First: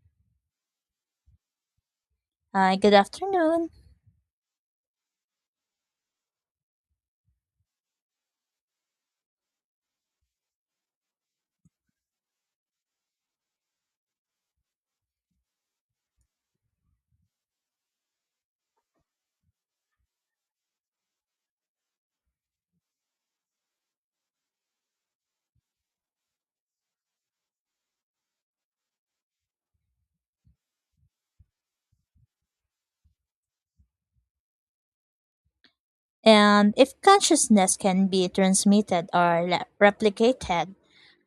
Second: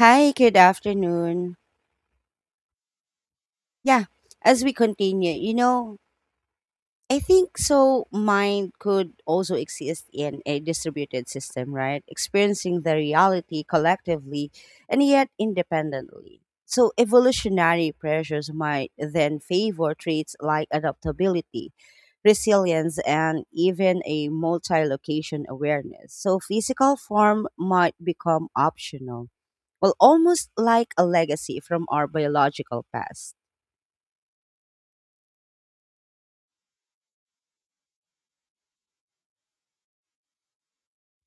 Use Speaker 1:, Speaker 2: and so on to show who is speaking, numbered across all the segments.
Speaker 1: Hi, good afternoon.
Speaker 2: Hi, good afternoon.
Speaker 1: Yeah, as we continue, you know, I think so mind could also exist in a distributed system, right? Experiencing the reality collectively and yet independently. So evolutionary pressures might then favor traits like adaptability, resilience, and even a multi-location awareness. So physical form might become optional. Well, almost like a legacy from our biological past.
Speaker 2: And if consciousness can be transmitted or replicated,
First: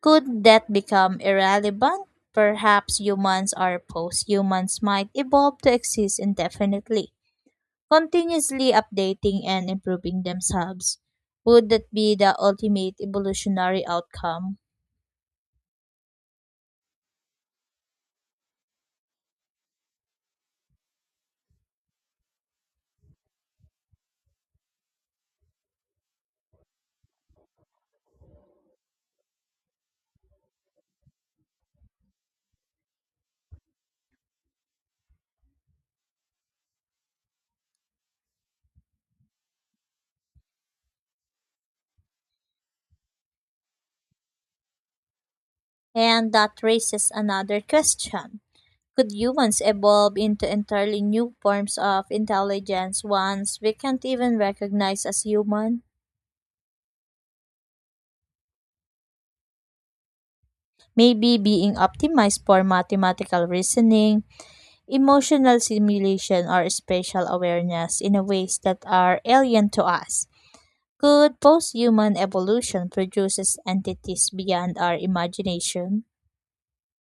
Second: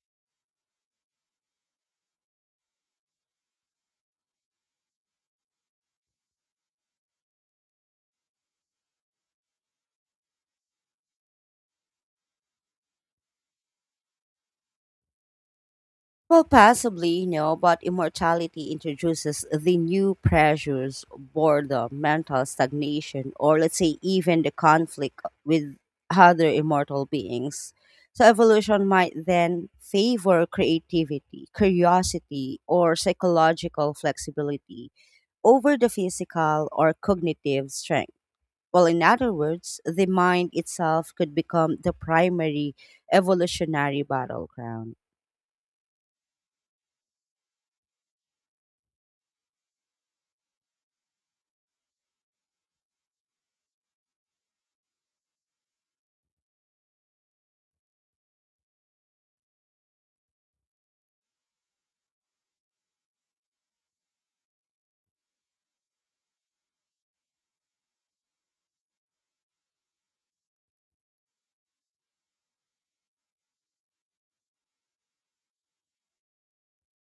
Speaker 2: could that become irrelevant? Perhaps humans or post humans might evolve to exist indefinitely, continuously updating and improving themselves. Would that be the ultimate evolutionary outcome?
Speaker 1: Well, possibly, but immortality introduces the new pressures, boredom, mental stagnation, or let's say even the conflict with other immortal beings. So, evolution might then favor creativity, curiosity, or psychological flexibility over the physical or cognitive strength. Well, in other words, the mind itself could become the primary evolutionary battleground.
Speaker 2: And that raises another question. Could humans evolve into entirely new forms of intelligence ones we can't even recognize as human? Maybe being optimized for mathematical reasoning, emotional simulation, or spatial awareness in ways that are alien to us. Could post human evolution produce entities beyond our imagination?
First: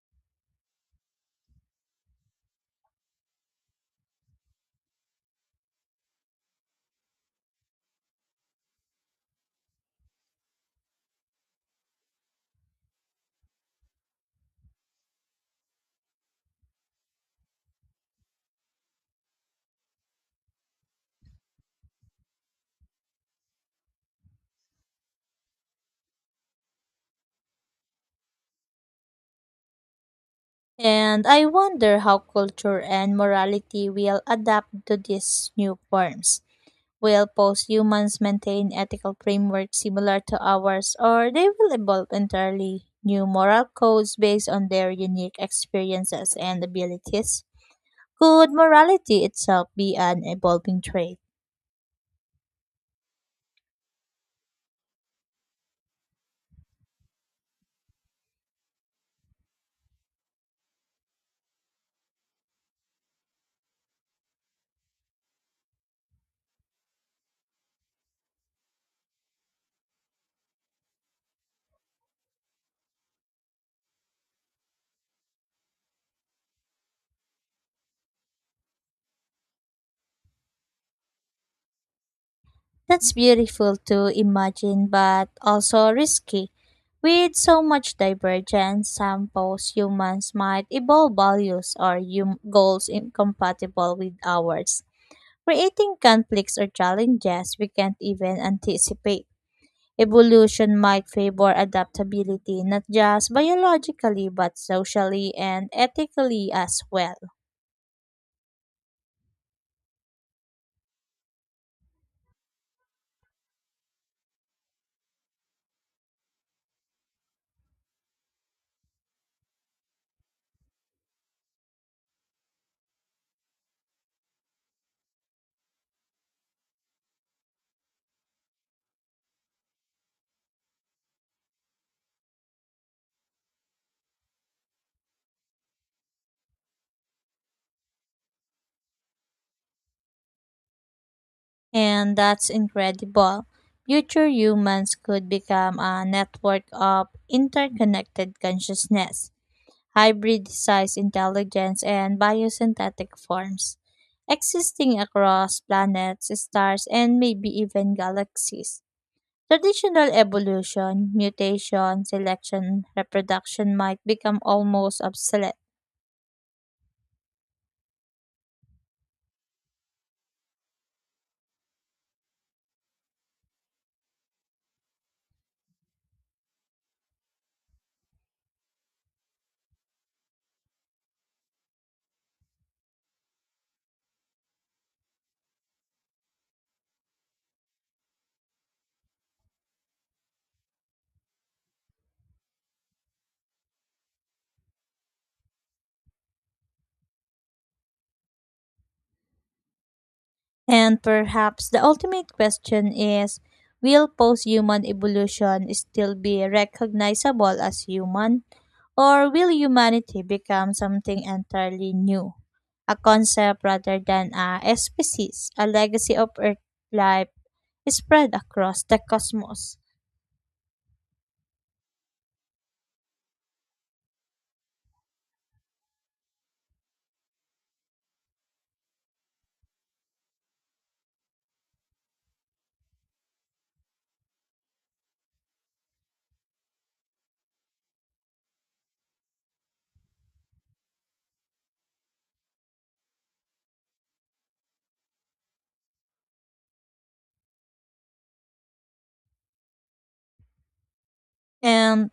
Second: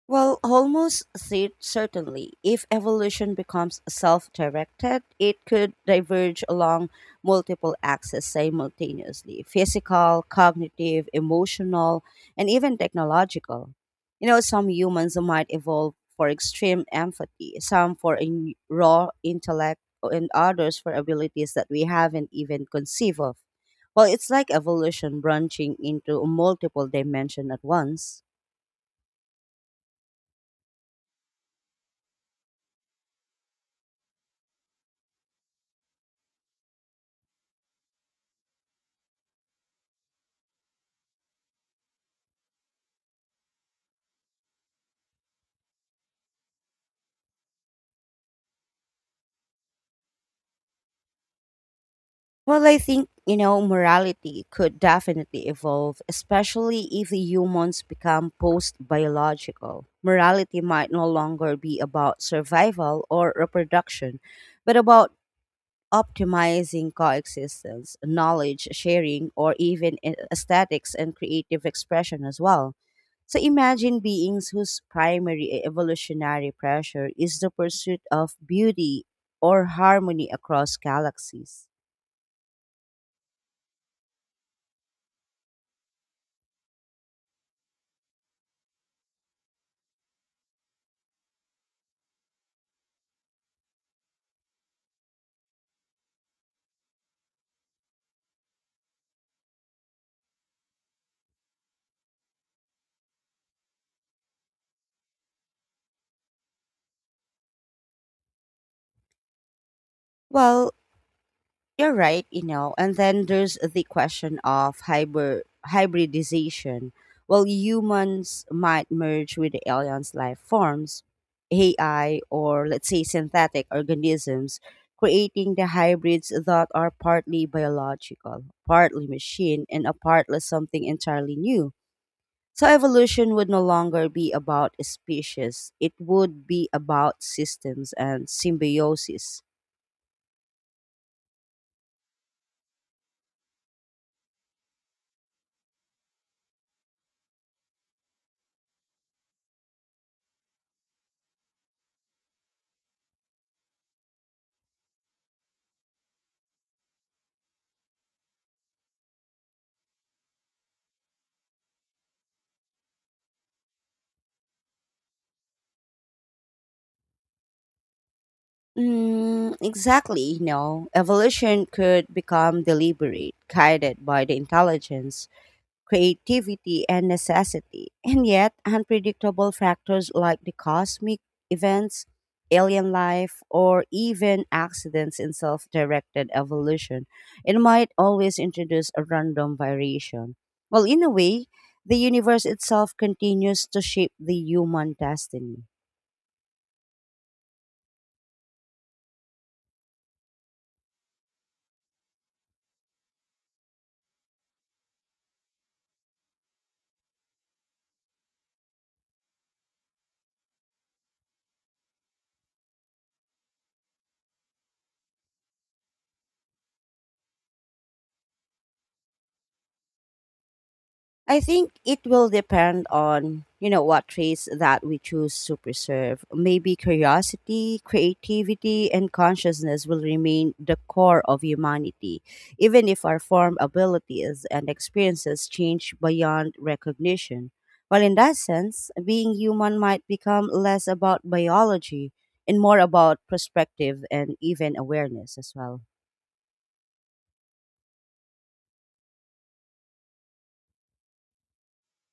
Speaker 1: Well, almost certainly, if evolution becomes self directed, it could diverge along multiple axes simultaneously physical, cognitive, emotional, and even technological. You know, some humans might evolve for extreme empathy, some for raw intellect, and others for abilities that we haven't even conceived of. Well, it's like evolution branching into multiple dimensions at once.
Speaker 2: And I wonder how culture and morality will adapt to these new forms. Will post-humans maintain ethical frameworks similar to ours, or they will evolve entirely new moral codes based on their unique experiences and abilities? Could morality itself be an evolving trait?
Speaker 1: Well, I think morality could definitely evolve, especially if the humans become post biological. Morality might no longer be about survival or reproduction, but about optimizing coexistence, knowledge sharing, or even aesthetics and creative expression as well. So imagine beings whose primary evolutionary pressure is the pursuit of beauty or harmony across galaxies.
Speaker 2: That's beautiful to imagine, but also risky. With so much divergence, some post humans might evolve values or goals incompatible with ours, creating conflicts or challenges we can't even anticipate. Evolution might favor adaptability not just biologically but socially and ethically as well.
Speaker 1: Well, You're right, you know. And then there's the question of hybridization. Well, humans might merge with the aliens' life forms, AI, or let's say synthetic organisms, creating the hybrids that are partly biological, partly machine, and a partly something entirely new. So evolution would no longer be about species; it would be about systems and symbiosis.
Speaker 2: And that's incredible. Future humans could become a network of interconnected consciousness, hybridized intelligence, and biosynthetic forms, existing across planets, stars, and maybe even galaxies. Traditional evolution, mutation, selection, reproduction might become almost obsolete.
Speaker 1: Exactly, evolution could become deliberate, guided by the intelligence, creativity, and necessity. And yet, unpredictable factors like the cosmic events, alien life, or even accidents in self directed evolution, it might always introduce a random variation. Well, in a way, the universe itself continues to shape the human destiny.
Speaker 2: And perhaps the ultimate question is, will post human evolution still be recognizable as human? Or will humanity become something entirely new? A concept rather than a species, a legacy of Earth life spread across the cosmos.
Speaker 1: I think it will depend on what traits that we choose to preserve. Maybe curiosity, creativity, and consciousness will remain the core of humanity, even if our form abilities and experiences change beyond recognition. Well, in that sense, being human might become less about biology and more about perspective and even awareness as well.
Speaker 2: And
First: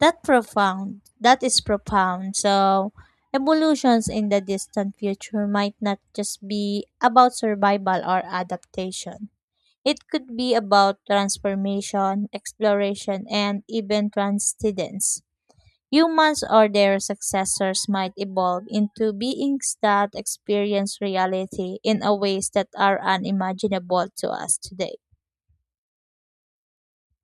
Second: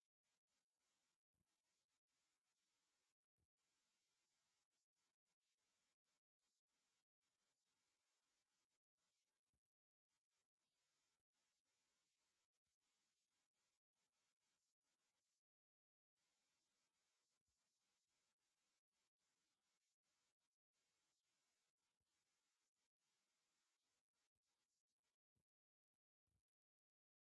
Speaker 2: that profound. That is profound. So, evolutions in the distant future might not just be about survival or adaptation. It could be about transformation, exploration, and even transcendence. Humans or their successors might evolve into beings that experience reality in a ways that are unimaginable to us today.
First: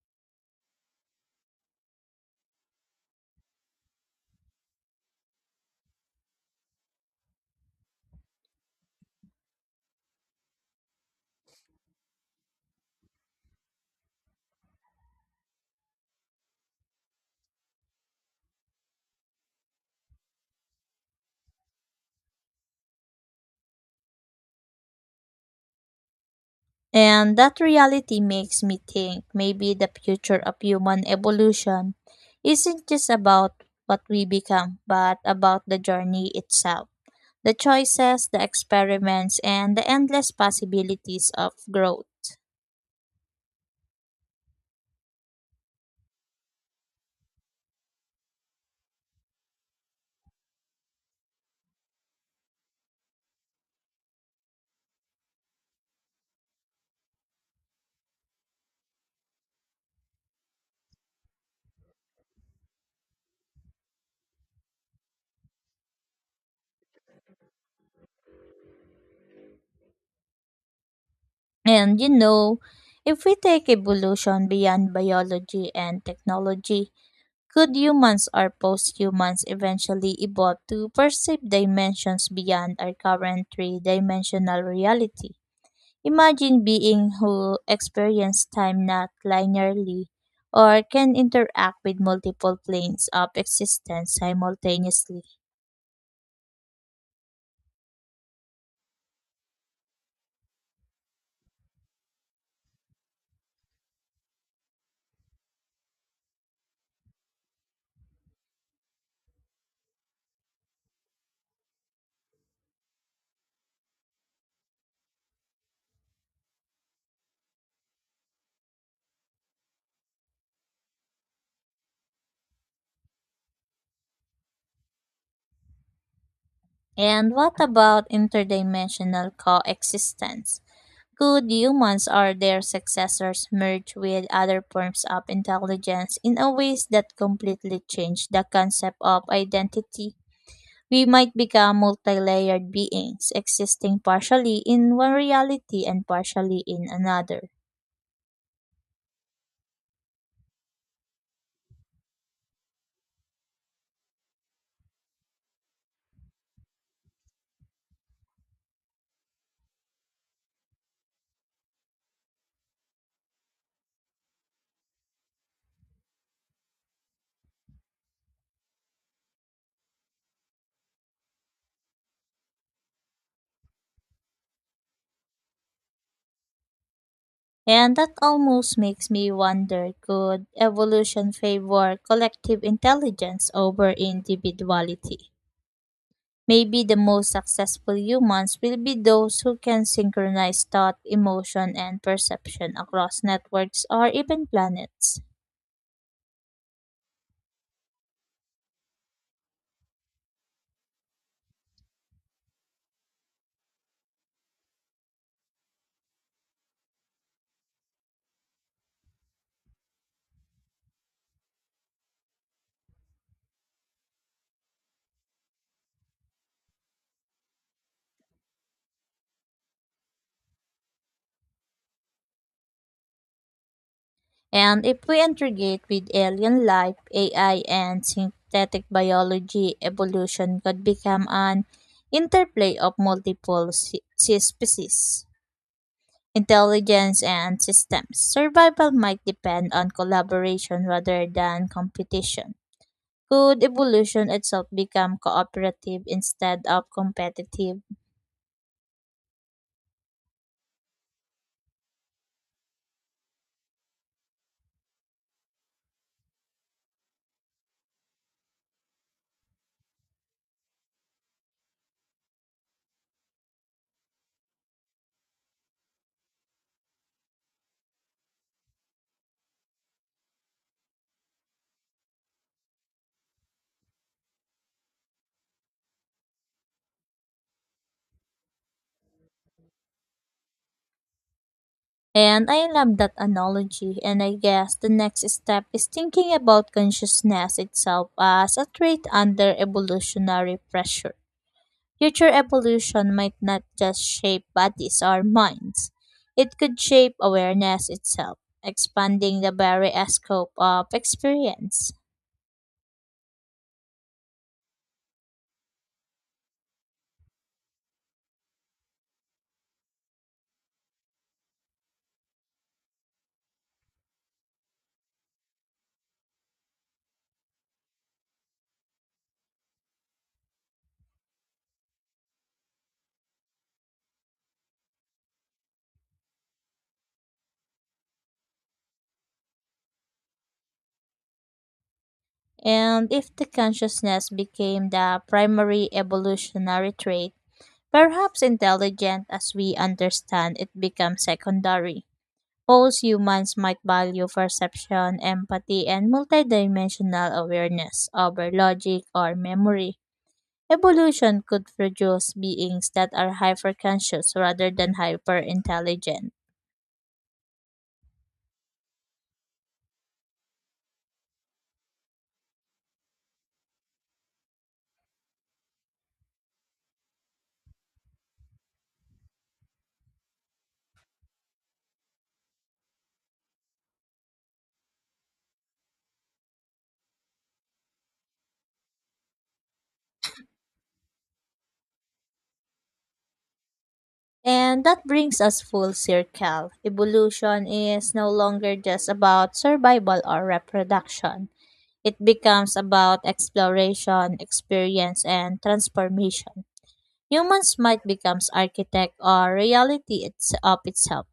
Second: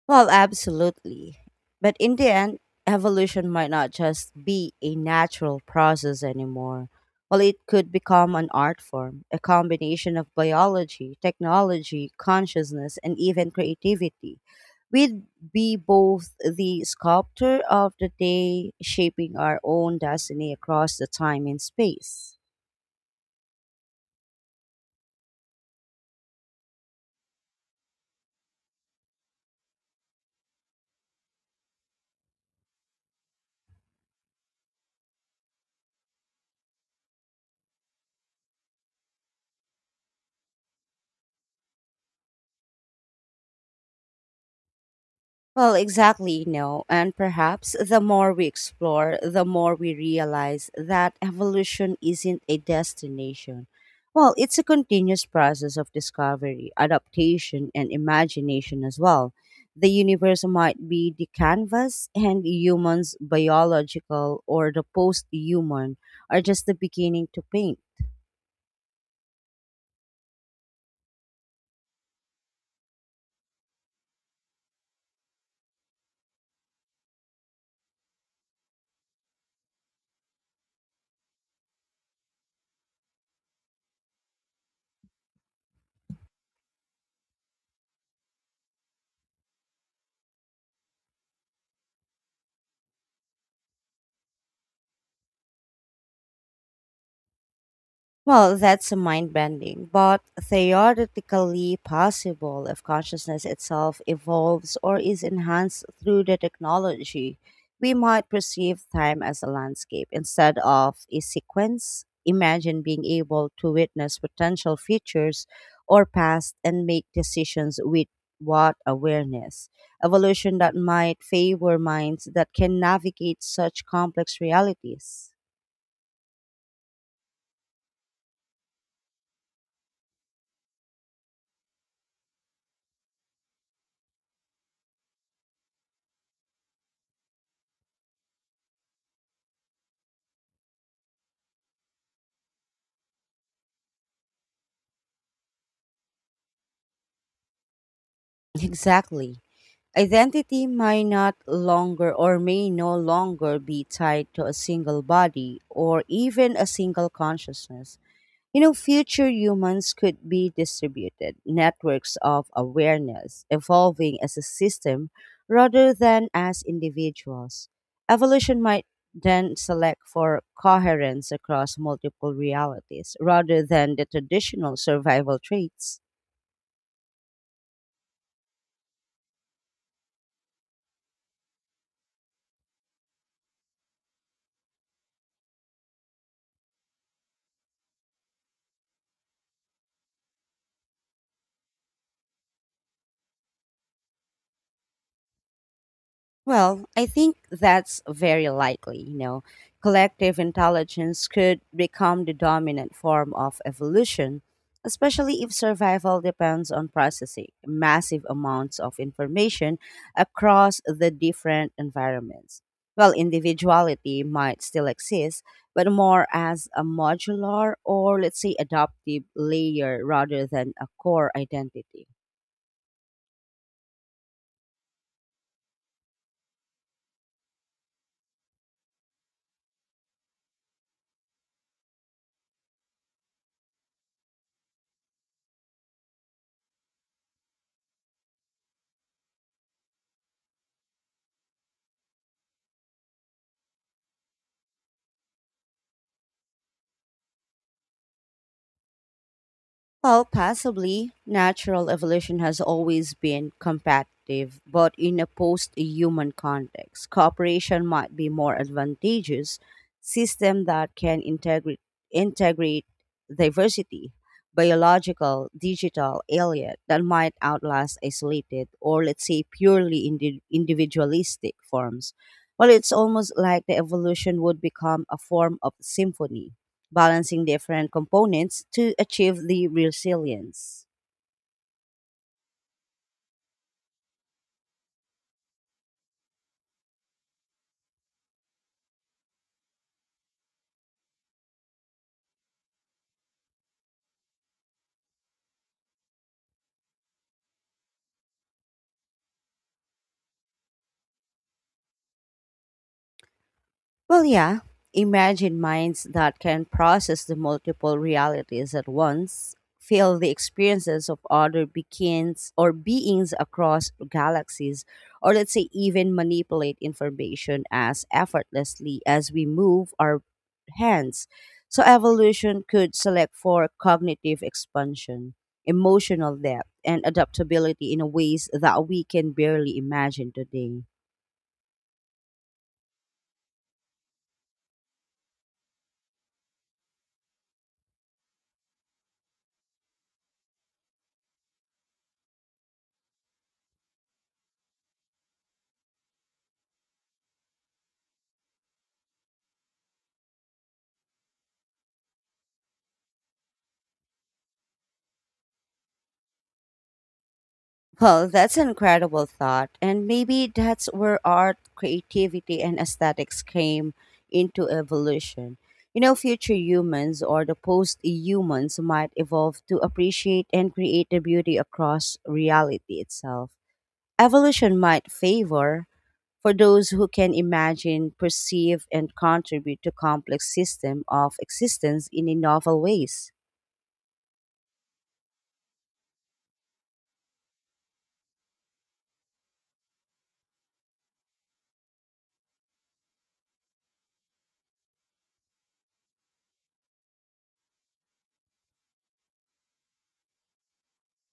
Speaker 1: Well, absolutely. But in the end, evolution might not just be a natural process anymore. Well, it could become an art form, a combination of biology, technology, consciousness, and even creativity. We'd be both the sculptor of the day, shaping our own destiny across the time and space.
Speaker 2: And that reality makes me think maybe the future of human evolution isn't just about what we become, but about the journey itself, the choices, the experiments, and the endless possibilities of growth.
Speaker 1: Well, exactly, no. And perhaps the more we explore, the more we realize that evolution isn't a destination. Well, it's a continuous process of discovery, adaptation, and imagination as well. The universe might be the canvas, and humans, biological or the post human, are just the beginning to paint.
Speaker 2: And you know, if we take evolution beyond biology and technology, could humans or post humans eventually evolve to perceive dimensions beyond our current three dimensional reality? Imagine being who experience time not linearly or can interact with multiple planes of existence simultaneously.
Speaker 1: Well, that's mind bending, but theoretically possible if consciousness itself evolves or is enhanced through the technology. We might perceive time as a landscape instead of a sequence. Imagine being able to witness potential futures or past and make decisions with what awareness. Evolution that might favor minds that can navigate such complex realities.
Speaker 2: And what about interdimensional coexistence? Could humans or their successors merge with other forms of intelligence in a ways that completely change the concept of identity? We might become multi-layered beings, existing partially in one reality and partially in another.
Speaker 1: Exactly. Identity may not longer or may no longer be tied to a single body or even a single consciousness. You know, future humans could be distributed networks of awareness evolving as a system rather than as individuals. Evolution might then select for coherence across multiple realities rather than the traditional survival traits.
Speaker 2: And that almost makes me wonder, could evolution favor collective intelligence over individuality? Maybe the most successful humans will be those who can synchronize thought, emotion, and perception across networks or even planets.
Speaker 1: Well, I think that's very likely. Collective intelligence could become the dominant form of evolution, especially if survival depends on processing massive amounts of information across the different environments. Well, individuality might still exist, but more as a modular or, let's say, adaptive layer rather than a core identity.
Speaker 2: And if we integrate with alien life, AI, and synthetic biology, evolution could become an interplay of multiple species. Intelligence and systems. Survival might depend on collaboration rather than competition. Could evolution itself become cooperative instead of competitive?
Speaker 1: Well, possibly. Natural evolution has always been competitive, but in a post human context, cooperation might be more advantageous system that can integrate diversity, biological, digital, alien that might outlast isolated or let's say purely individualistic forms. Well, it's almost like the evolution would become a form of symphony balancing different components to achieve the resilience.
Speaker 2: And I love that analogy, and I guess the next step is thinking about consciousness itself as a trait under evolutionary pressure. Future evolution might not just shape bodies or minds, it could shape awareness itself, expanding the very scope of experience.
Speaker 1: Well, yeah, imagine minds that can process the multiple realities at once, feel the experiences of other beings or beings across galaxies, or let's say even manipulate information as effortlessly as we move our hands. So, evolution could select for cognitive expansion, emotional depth, and adaptability in ways that we can barely imagine today.
Speaker 2: And if the consciousness became the primary evolutionary trait, perhaps intelligent as we understand it becomes secondary. Most humans might value perception, empathy, and multidimensional awareness over logic or memory. Evolution could produce beings that are hyperconscious rather than hyperintelligent.
Speaker 1: Well, that's an incredible thought. And maybe that's where art, creativity, and aesthetics came into evolution. You know, future humans or the post humans might evolve to appreciate and create the beauty across reality itself. Evolution might favor for those who can imagine, perceive, and contribute to complex system of existence in a novel ways.
Speaker 2: And that brings us full circle. Evolution is no longer just about survival or reproduction. It becomes about exploration, experience, and transformation. Humans might become architect or reality it's of itself,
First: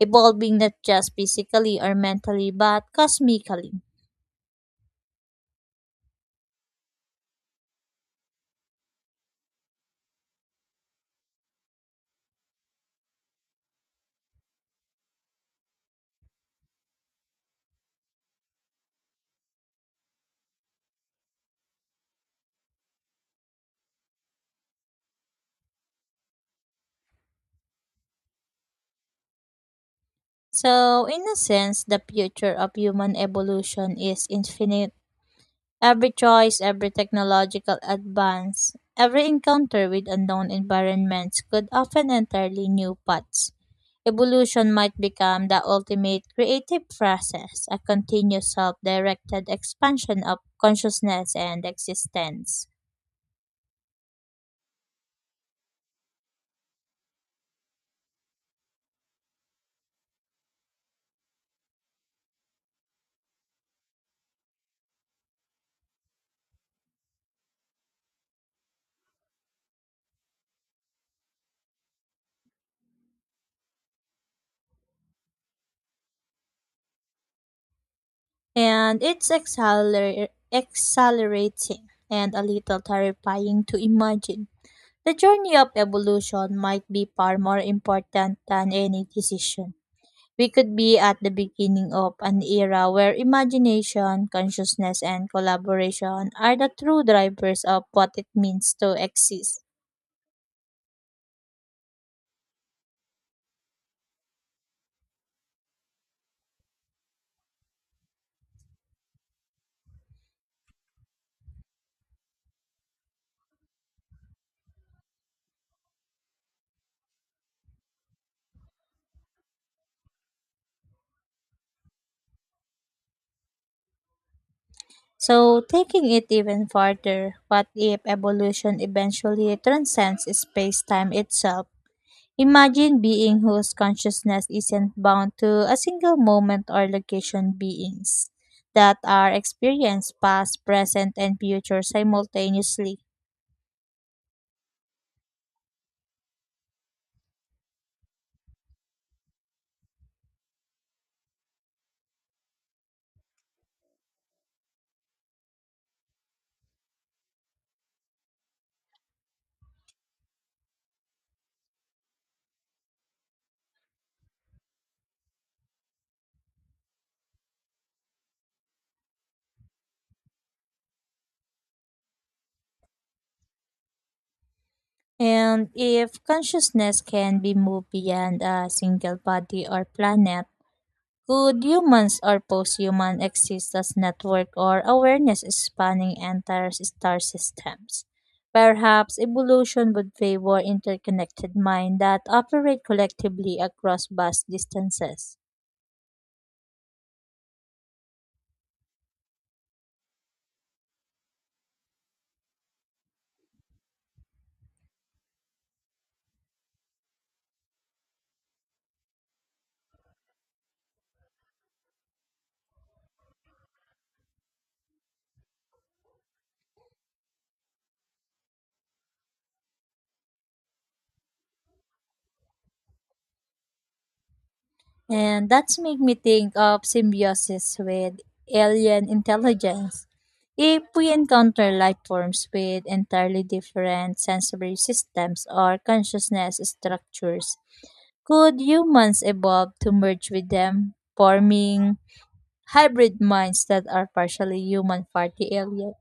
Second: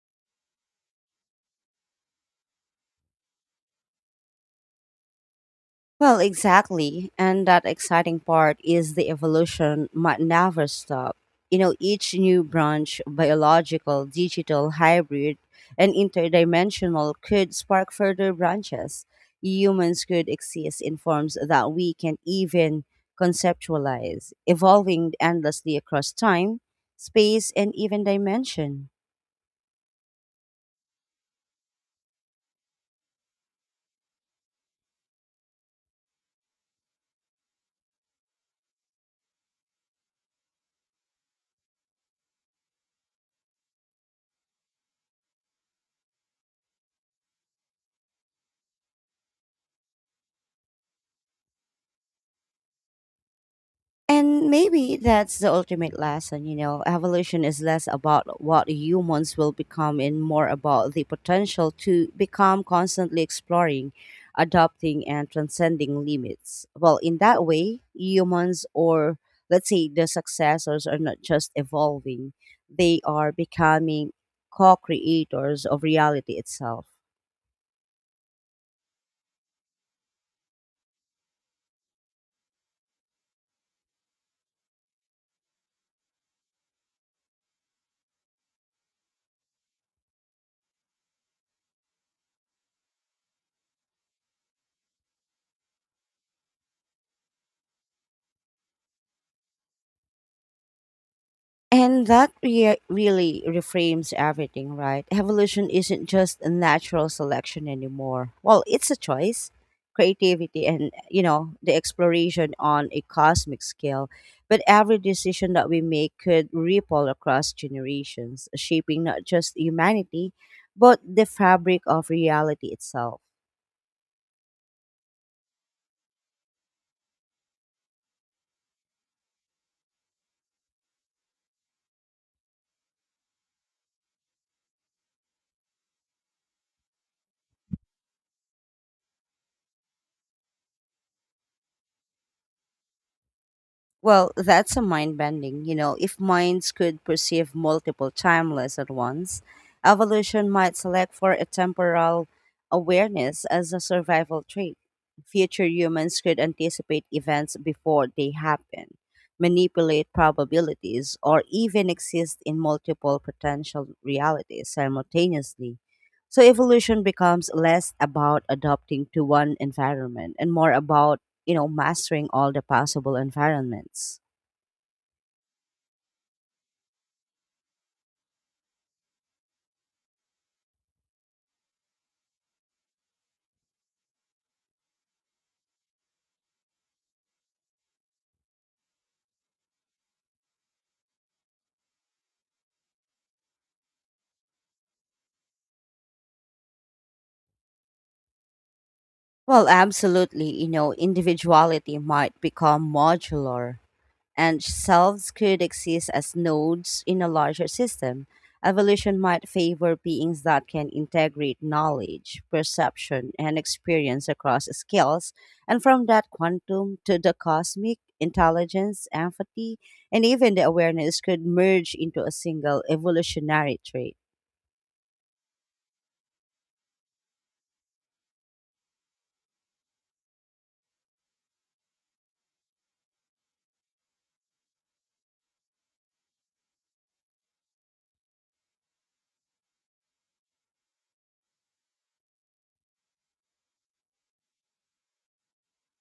Speaker 2: evolving not just physically or mentally but cosmically.
Speaker 1: Well, exactly. And that exciting part is the evolution might never stop. You know, each new branch, biological, digital, hybrid, and interdimensional, could spark further branches. Humans could exist in forms that we can even conceptualize, evolving endlessly across time, space, and even dimension.
Speaker 2: So, in a sense, the future of human evolution is infinite. Every choice, every technological advance, every encounter with unknown environments could often entirely new paths. Evolution might become the ultimate creative process, a continuous self directed expansion of consciousness and existence.
Speaker 1: And maybe that's the ultimate lesson, you know. Evolution is less about what humans will become and more about the potential to become constantly exploring, adopting, and transcending limits. Well, in that way, humans, or let's say the successors, are not just evolving, they are becoming co creators of reality itself.
Speaker 2: And it's accelerating and a little terrifying to imagine. The journey of evolution might be far more important than any decision. We could be at the beginning of an era where imagination, consciousness, and collaboration are the true drivers of what it means to exist.
Speaker 1: And that really reframes everything, right? Evolution isn't just a natural selection anymore. Well, it's a choice, creativity, and, you know, the exploration on a cosmic scale. But every decision that we make could ripple across generations, shaping not just humanity, but the fabric of reality itself.
Speaker 2: So, taking it even further, what if evolution eventually transcends space time itself? Imagine being whose consciousness isn't bound to a single moment or location, beings that are experienced past, present, and future simultaneously.
Speaker 1: Well, that's a mind bending. You know, if minds could perceive multiple timeless at once, evolution might select for a temporal awareness as a survival trait. Future humans could anticipate events before they happen, manipulate probabilities, or even exist in multiple potential realities simultaneously. So, evolution becomes less about adapting to one environment and more about you know, mastering all the possible environments.
Speaker 2: And if consciousness can be moved beyond a single body or planet, could humans or post-human exist as network or awareness spanning entire star systems? Perhaps evolution would favor interconnected minds that operate collectively across vast distances.
Speaker 1: Well, absolutely. You know, individuality might become modular, and selves could exist as nodes in a larger system. Evolution might favor beings that can integrate knowledge, perception, and experience across scales, and from that quantum to the cosmic, intelligence, empathy, and even the awareness could merge into a single evolutionary trait.
Speaker 2: And that's make me think of symbiosis with alien intelligence. If we encounter life forms with entirely different sensory systems or consciousness structures, could humans evolve to merge with them, forming hybrid minds that are partially human, partly alien?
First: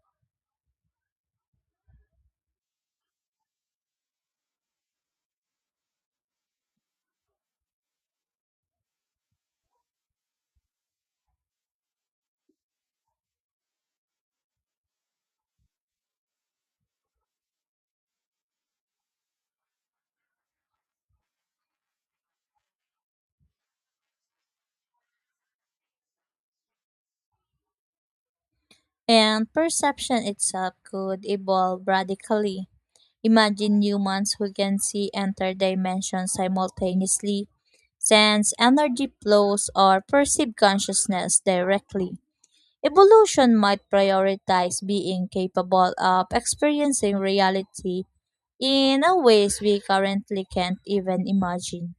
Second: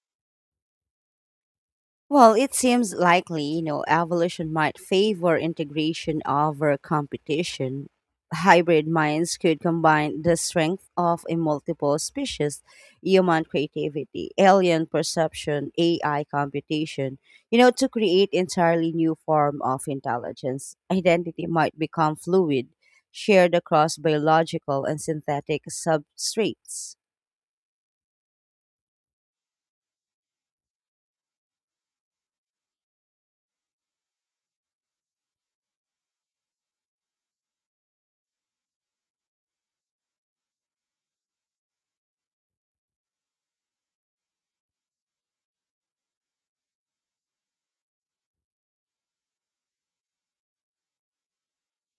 Speaker 1: Well, it seems likely, you know, evolution might favor integration over competition. Hybrid minds could combine the strength of a multiple species, human creativity, alien perception, AI computation, you know, to create entirely new form of intelligence. Identity might become fluid, shared across biological and synthetic substrates.
Speaker 2: And perception itself could evolve radically. Imagine humans who can see enter dimensions simultaneously, sense energy flows, or perceive consciousness directly. Evolution might prioritize being capable of experiencing reality in a ways we currently can't even imagine.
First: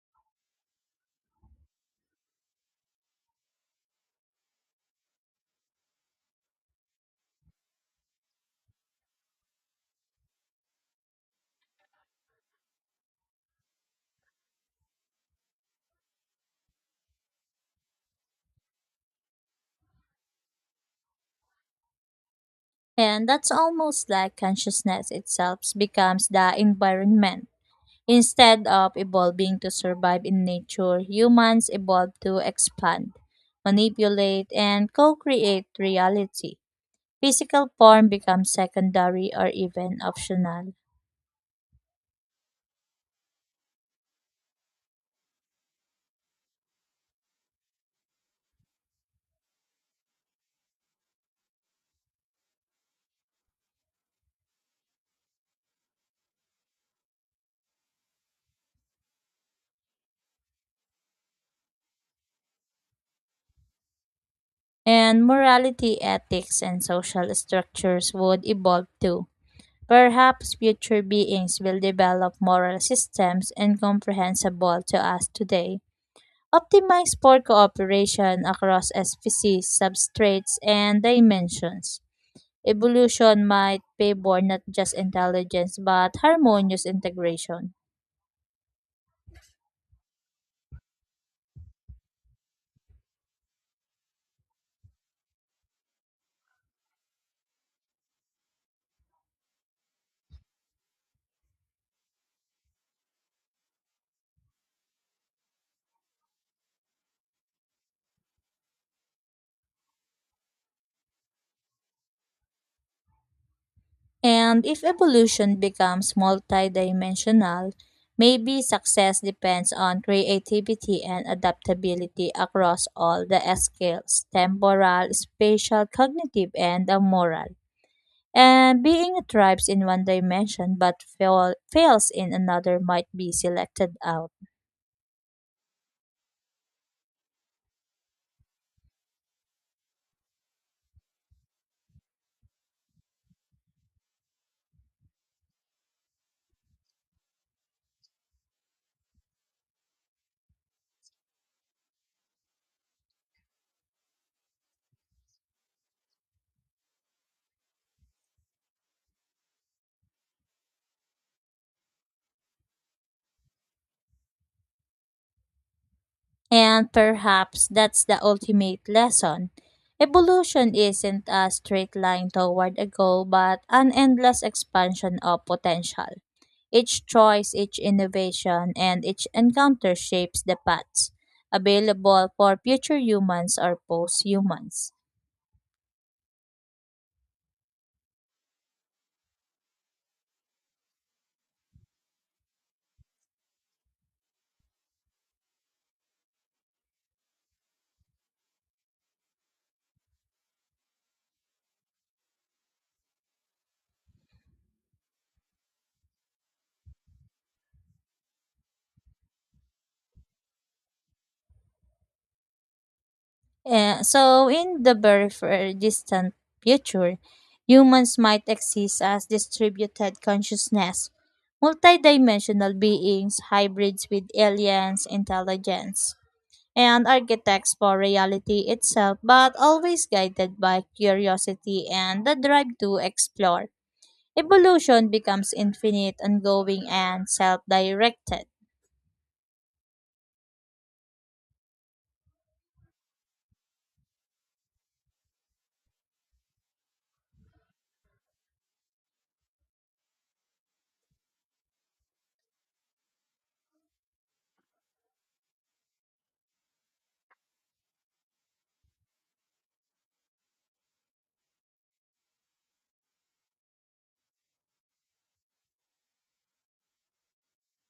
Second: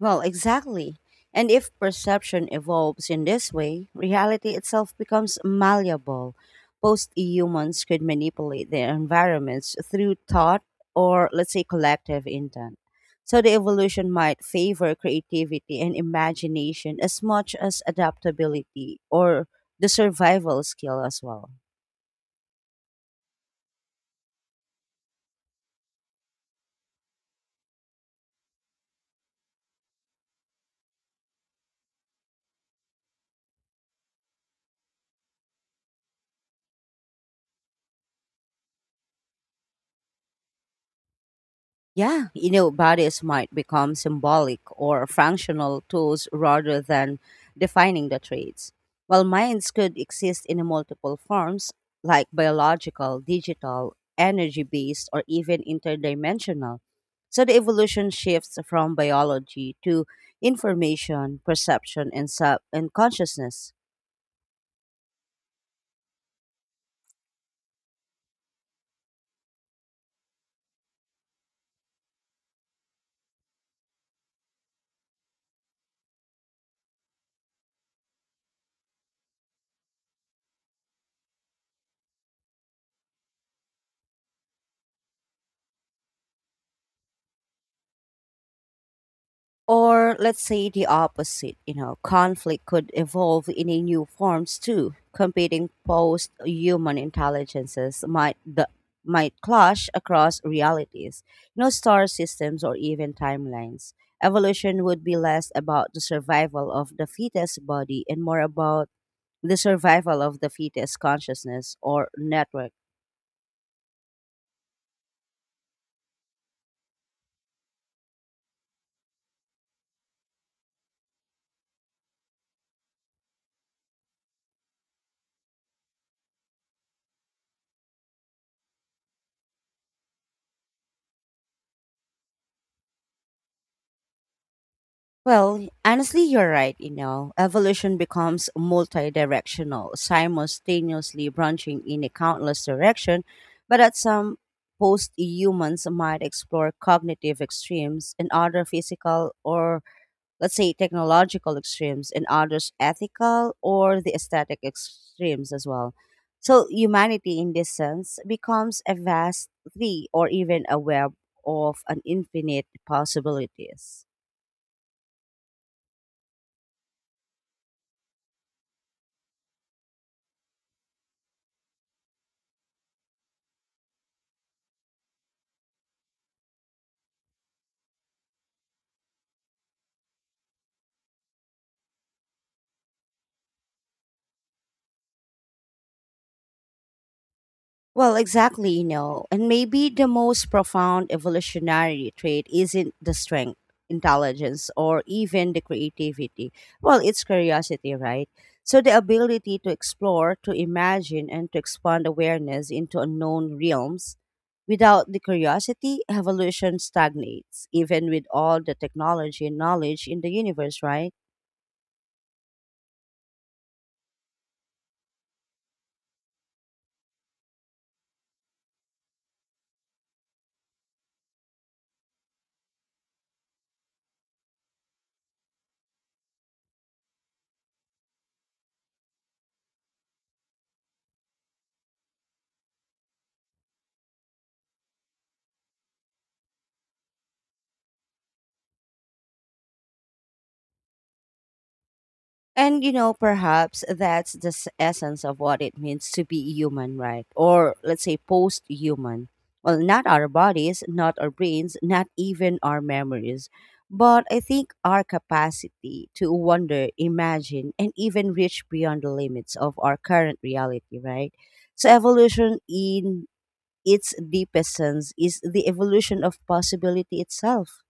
Speaker 1: Well, exactly. And if perception evolves in this way, reality itself becomes malleable. Post humans could manipulate their environments through thought or, let's say, collective intent. So the evolution might favor creativity and imagination as much as adaptability or the survival skill as well.
Speaker 2: And that's almost like consciousness itself becomes the environment. Instead of evolving to survive in nature, humans evolve to expand, manipulate, and co create reality. Physical form becomes secondary or even optional.
Speaker 1: Yeah, you know, bodies might become symbolic or functional tools rather than defining the traits, while minds could exist in multiple forms, like biological, digital, energy based, or even interdimensional. So the evolution shifts from biology to information, perception, and, consciousness.
Speaker 2: And morality, ethics, and social structures would evolve too. Perhaps future beings will develop moral systems incomprehensible to us today, optimized for cooperation across species, substrates, and dimensions. Evolution might favor not just intelligence but harmonious integration.
Speaker 1: Or let's say the opposite, you know, conflict could evolve in a new forms too. Competing post-human intelligences might clash across realities, you know, star systems or even timelines. Evolution would be less about the survival of the fetus body and more about the survival of the fetus consciousness or network.
Speaker 2: And if evolution becomes multidimensional, maybe success depends on creativity and adaptability across all the scales temporal, spatial, cognitive, and the moral. And being a tribe in one dimension but fails in another might be selected out.
Speaker 1: Well, honestly, you're right. You know, evolution becomes multi-directional, simultaneously branching in a countless direction. But at some post-humans might explore cognitive extremes and other physical or let's say technological extremes and others ethical or the aesthetic extremes as well. So humanity in this sense becomes a vast tree or even a web of an infinite possibilities.
Speaker 2: And perhaps that's the ultimate lesson. Evolution isn't a straight line toward a goal, but an endless expansion of potential. Each choice, each innovation, and each encounter shapes the paths available for future humans or post humans.
Speaker 1: Well, exactly, you know, and maybe the most profound evolutionary trait isn't the strength, intelligence, or even the creativity. Well, it's curiosity, right? So the ability to explore, to imagine, and to expand awareness into unknown realms. Without the curiosity, evolution stagnates, even with all the technology and knowledge in the universe, right?
Speaker 2: So, in the very far distant future, humans might exist as distributed consciousness, multidimensional beings, hybrids with aliens, intelligence, and architects for reality itself, but always guided by curiosity and the drive to explore. Evolution becomes infinite, ongoing, and self directed.
Speaker 1: And you know, perhaps that's the essence of what it means to be human, right? Or let's say post human. Well, not our bodies, not our brains, not even our memories, but I think our capacity to wonder, imagine, and even reach beyond the limits of our current reality, right? So, evolution in its deepest sense is the evolution of possibility itself.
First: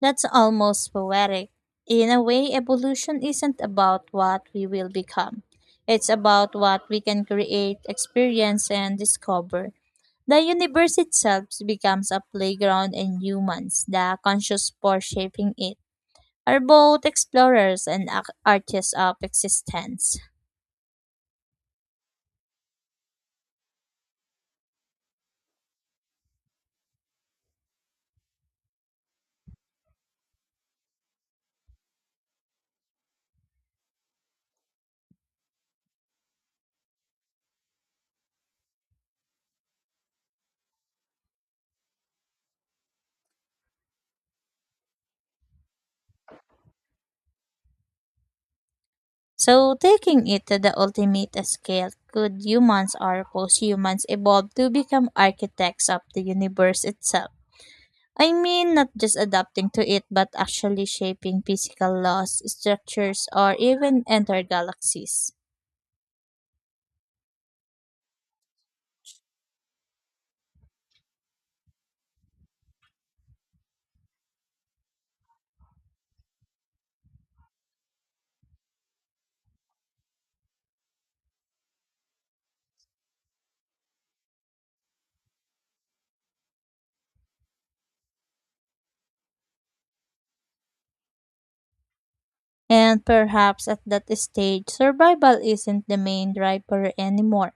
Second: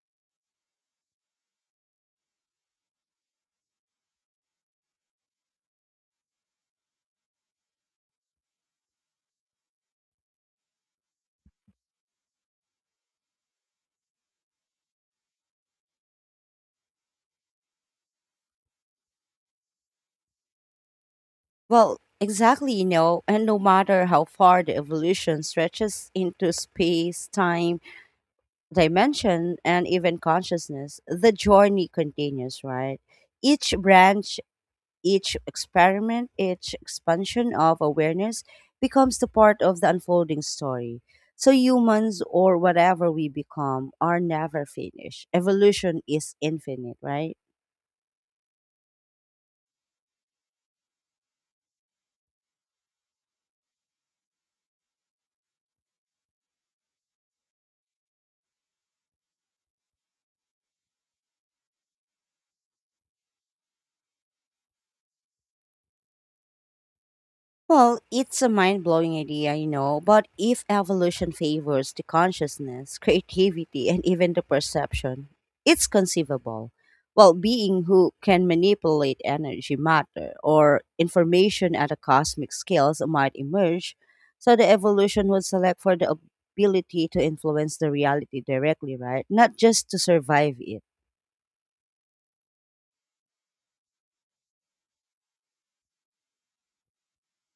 Speaker 2: That's almost poetic. In a way, evolution isn't about what we will become. It's about what we can create, experience, and discover. The universe itself becomes a playground, and humans, the conscious force shaping it, are both explorers and artists of existence.
Speaker 1: Well, exactly, you know, and no matter how far the evolution stretches into space, time, dimension, and even consciousness, the journey continues, right? Each branch, each experiment, each expansion of awareness becomes the part of the unfolding story. So, humans or whatever we become are never finished. Evolution is infinite, right?
Speaker 2: So, taking it to the ultimate scale, could humans or post humans evolve to become architects of the universe itself? I mean, not just adapting to it, but actually shaping physical laws, structures, or even entire galaxies.
Speaker 1: Well, it's a mind blowing idea, you know, but if evolution favors the consciousness, creativity, and even the perception, it's conceivable. Well, being who can manipulate energy, matter, or information at a cosmic scale might emerge, so the evolution would select for the ability to influence the reality directly, right? Not just to survive it.
Speaker 2: And perhaps at that stage, survival isn't the main driver anymore.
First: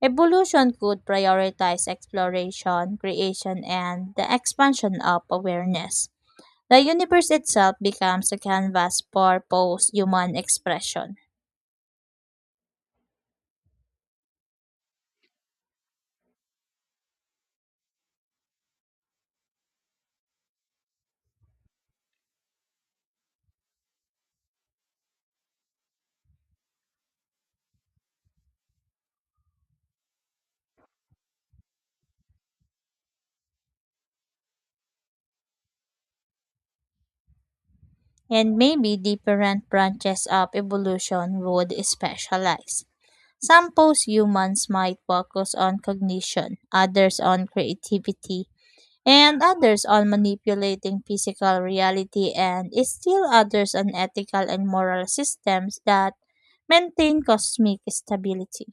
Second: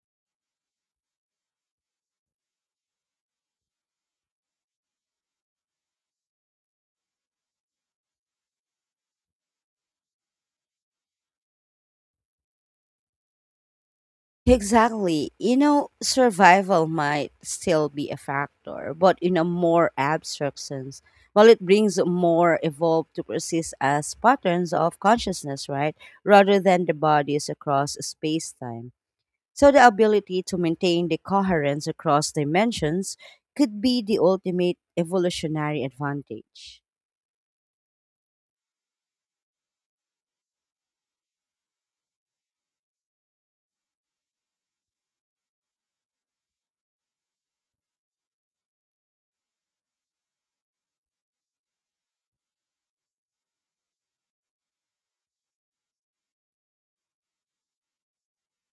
Speaker 2: Evolution could prioritize exploration, creation, and the expansion of awareness. The universe itself becomes a canvas for post human expression.
Speaker 1: Exactly. You know, survival might still be a factor, but in a more abstract sense. While it brings more evolved to persist as patterns of consciousness, right? Rather than the bodies across space time. So the ability to maintain the coherence across dimensions could be the ultimate evolutionary advantage.
Speaker 2: And maybe different branches of evolution would specialize. Some post-humans might focus on cognition, others on creativity, and others on manipulating physical reality, and still others on ethical and moral systems that maintain cosmic stability.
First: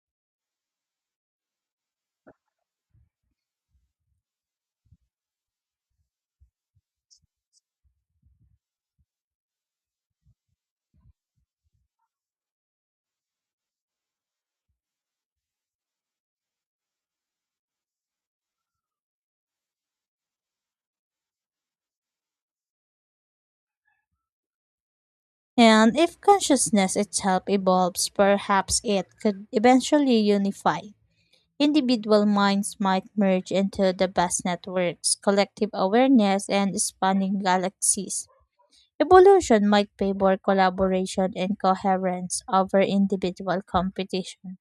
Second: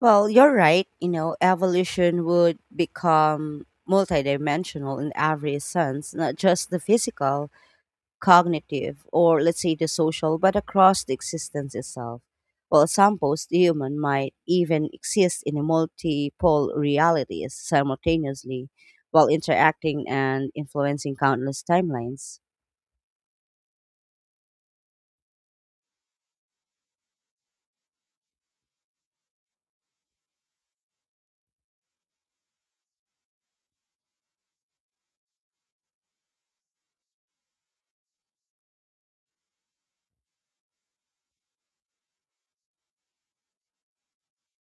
Speaker 1: Well, you're right. You know, evolution would become multidimensional in every sense, not just the physical cognitive, or let's say the social, but across the existence itself. While some post human might even exist in a multiple realities simultaneously while interacting and influencing countless timelines.
Speaker 2: And if consciousness itself evolves, perhaps it could eventually unify. Individual minds might merge into the vast networks, collective awareness, and spanning galaxies. Evolution might favor collaboration and coherence over individual competition.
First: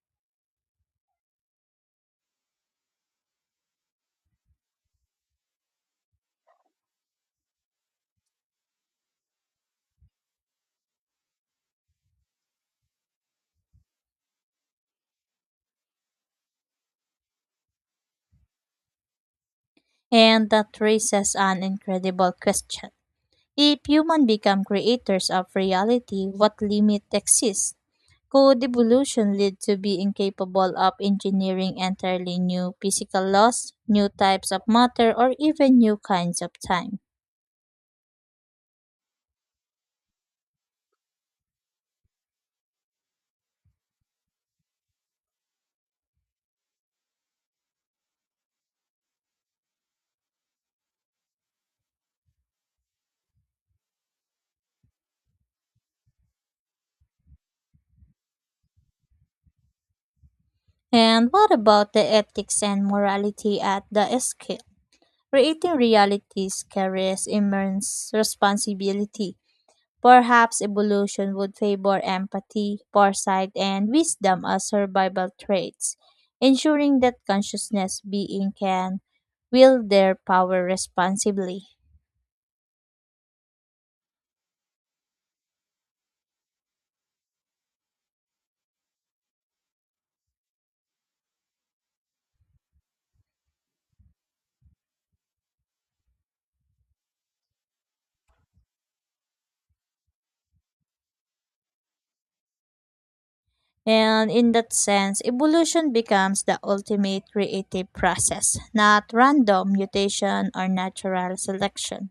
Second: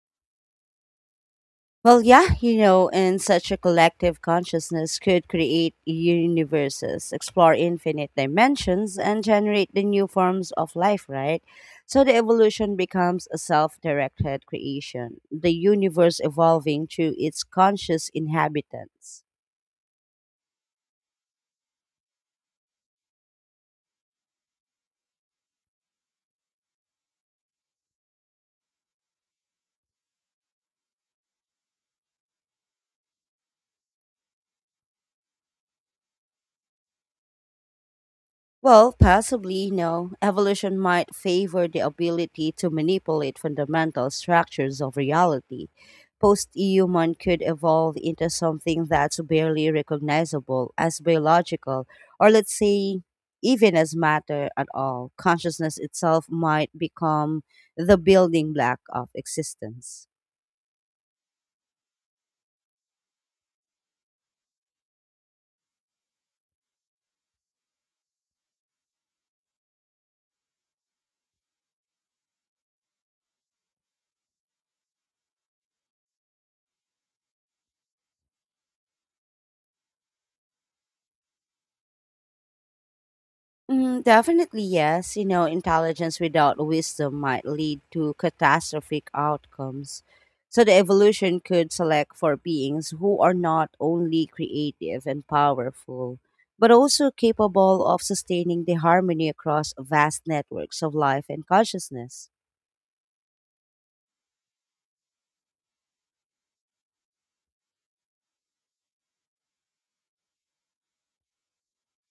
Speaker 1: Well, yeah, you know, and such a collective consciousness could create universes, explore infinite dimensions, and generate the new forms of life, right? So the evolution becomes a self directed creation, the universe evolving through its conscious inhabitants.
Speaker 2: And that raises an incredible question. If humans become creators of reality, what limit exists? Could evolution lead to being capable of engineering entirely new physical laws, new types of matter, or even new kinds of time?
Speaker 1: Well, possibly, no. Evolution might favor the ability to manipulate fundamental structures of reality. Post human could evolve into something that's barely recognizable as biological, or let's say, even as matter at all. Consciousness itself might become the building block of existence.
Speaker 2: And what about the ethics and morality at the scale? Creating realities carries immense responsibility. Perhaps evolution would favor empathy, foresight, and wisdom as survival traits, ensuring that consciousness being can wield their power responsibly.
Speaker 1: Mm, definitely, yes. You know, intelligence without wisdom might lead to catastrophic outcomes. So the evolution could select for beings who are not only creative and powerful, but also capable of sustaining the harmony across vast networks of life and consciousness.
Speaker 2: And in that sense, evolution becomes the ultimate creative process, not random mutation or natural selection.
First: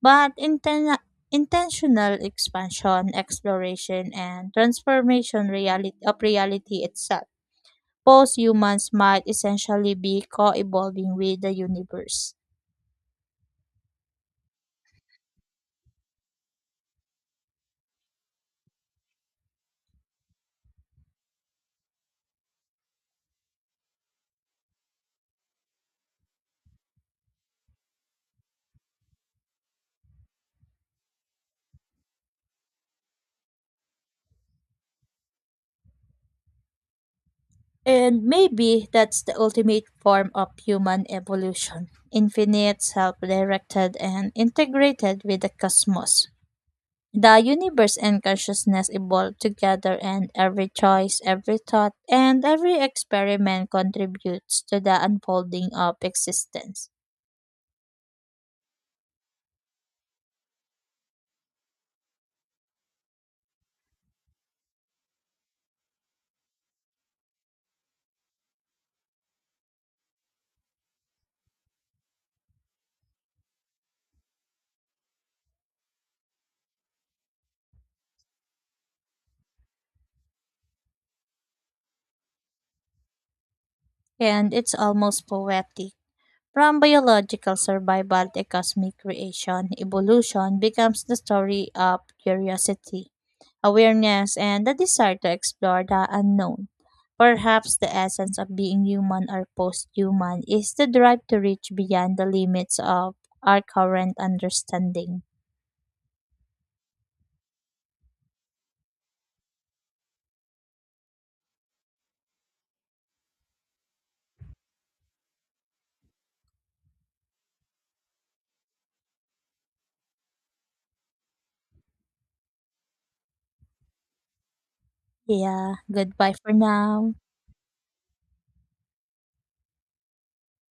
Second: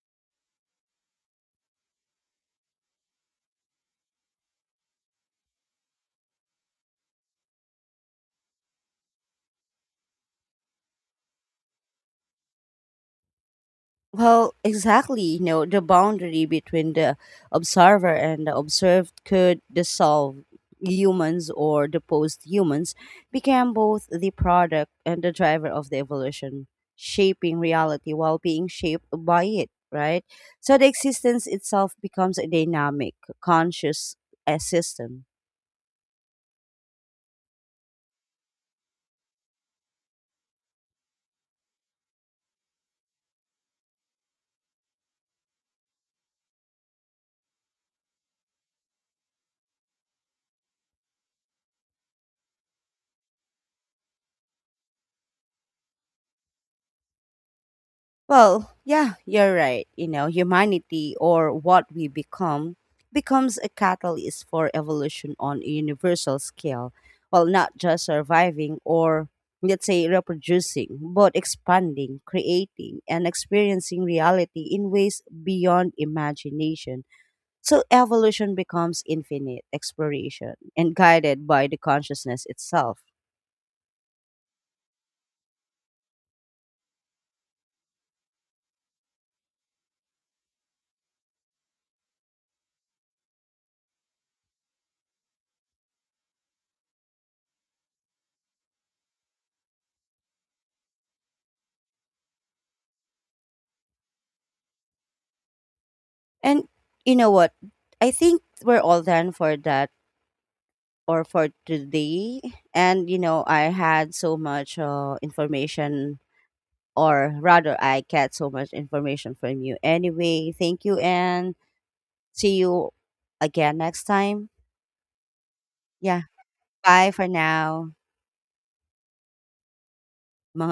Speaker 2: But intentional expansion, exploration, and transformation reality of reality itself pose humans might essentially be co-evolving with the universe.
Speaker 1: Well, exactly. You know, the boundary between the observer and the observed could dissolve humans or the post humans became both the product and the driver of the evolution, shaping reality while being shaped by it, right? So the existence itself becomes a dynamic, conscious system.
Speaker 2: And maybe that's the ultimate form of human evolution, infinite, self-directed, and integrated with the cosmos. The universe and consciousness evolve together, and every choice, every thought, and every experiment contributes to the unfolding of existence.
Speaker 1: Well, yeah, you're right. You know, humanity or what we become becomes a catalyst for evolution on a universal scale. Well, not just surviving or let's say reproducing, but expanding, creating, and experiencing reality in ways beyond imagination. So evolution becomes infinite exploration and guided by the consciousness itself.
Speaker 2: And it's almost poetic. From biological survival to cosmic creation, evolution becomes the story of curiosity, awareness, and the desire to explore the unknown. Perhaps the essence of being human or post human is the drive to reach beyond the limits of our current understanding.
Speaker 1: And you know what? I think we're all done for that or for today. And you know, I had so much information, or rather, I get so much information from you. Anyway, thank you, and see you again next time.
Speaker 2: Yeah,
Speaker 1: Yeah,
Speaker 2: goodbye for
Speaker 1: bye
Speaker 2: now.
Speaker 1: for now, mga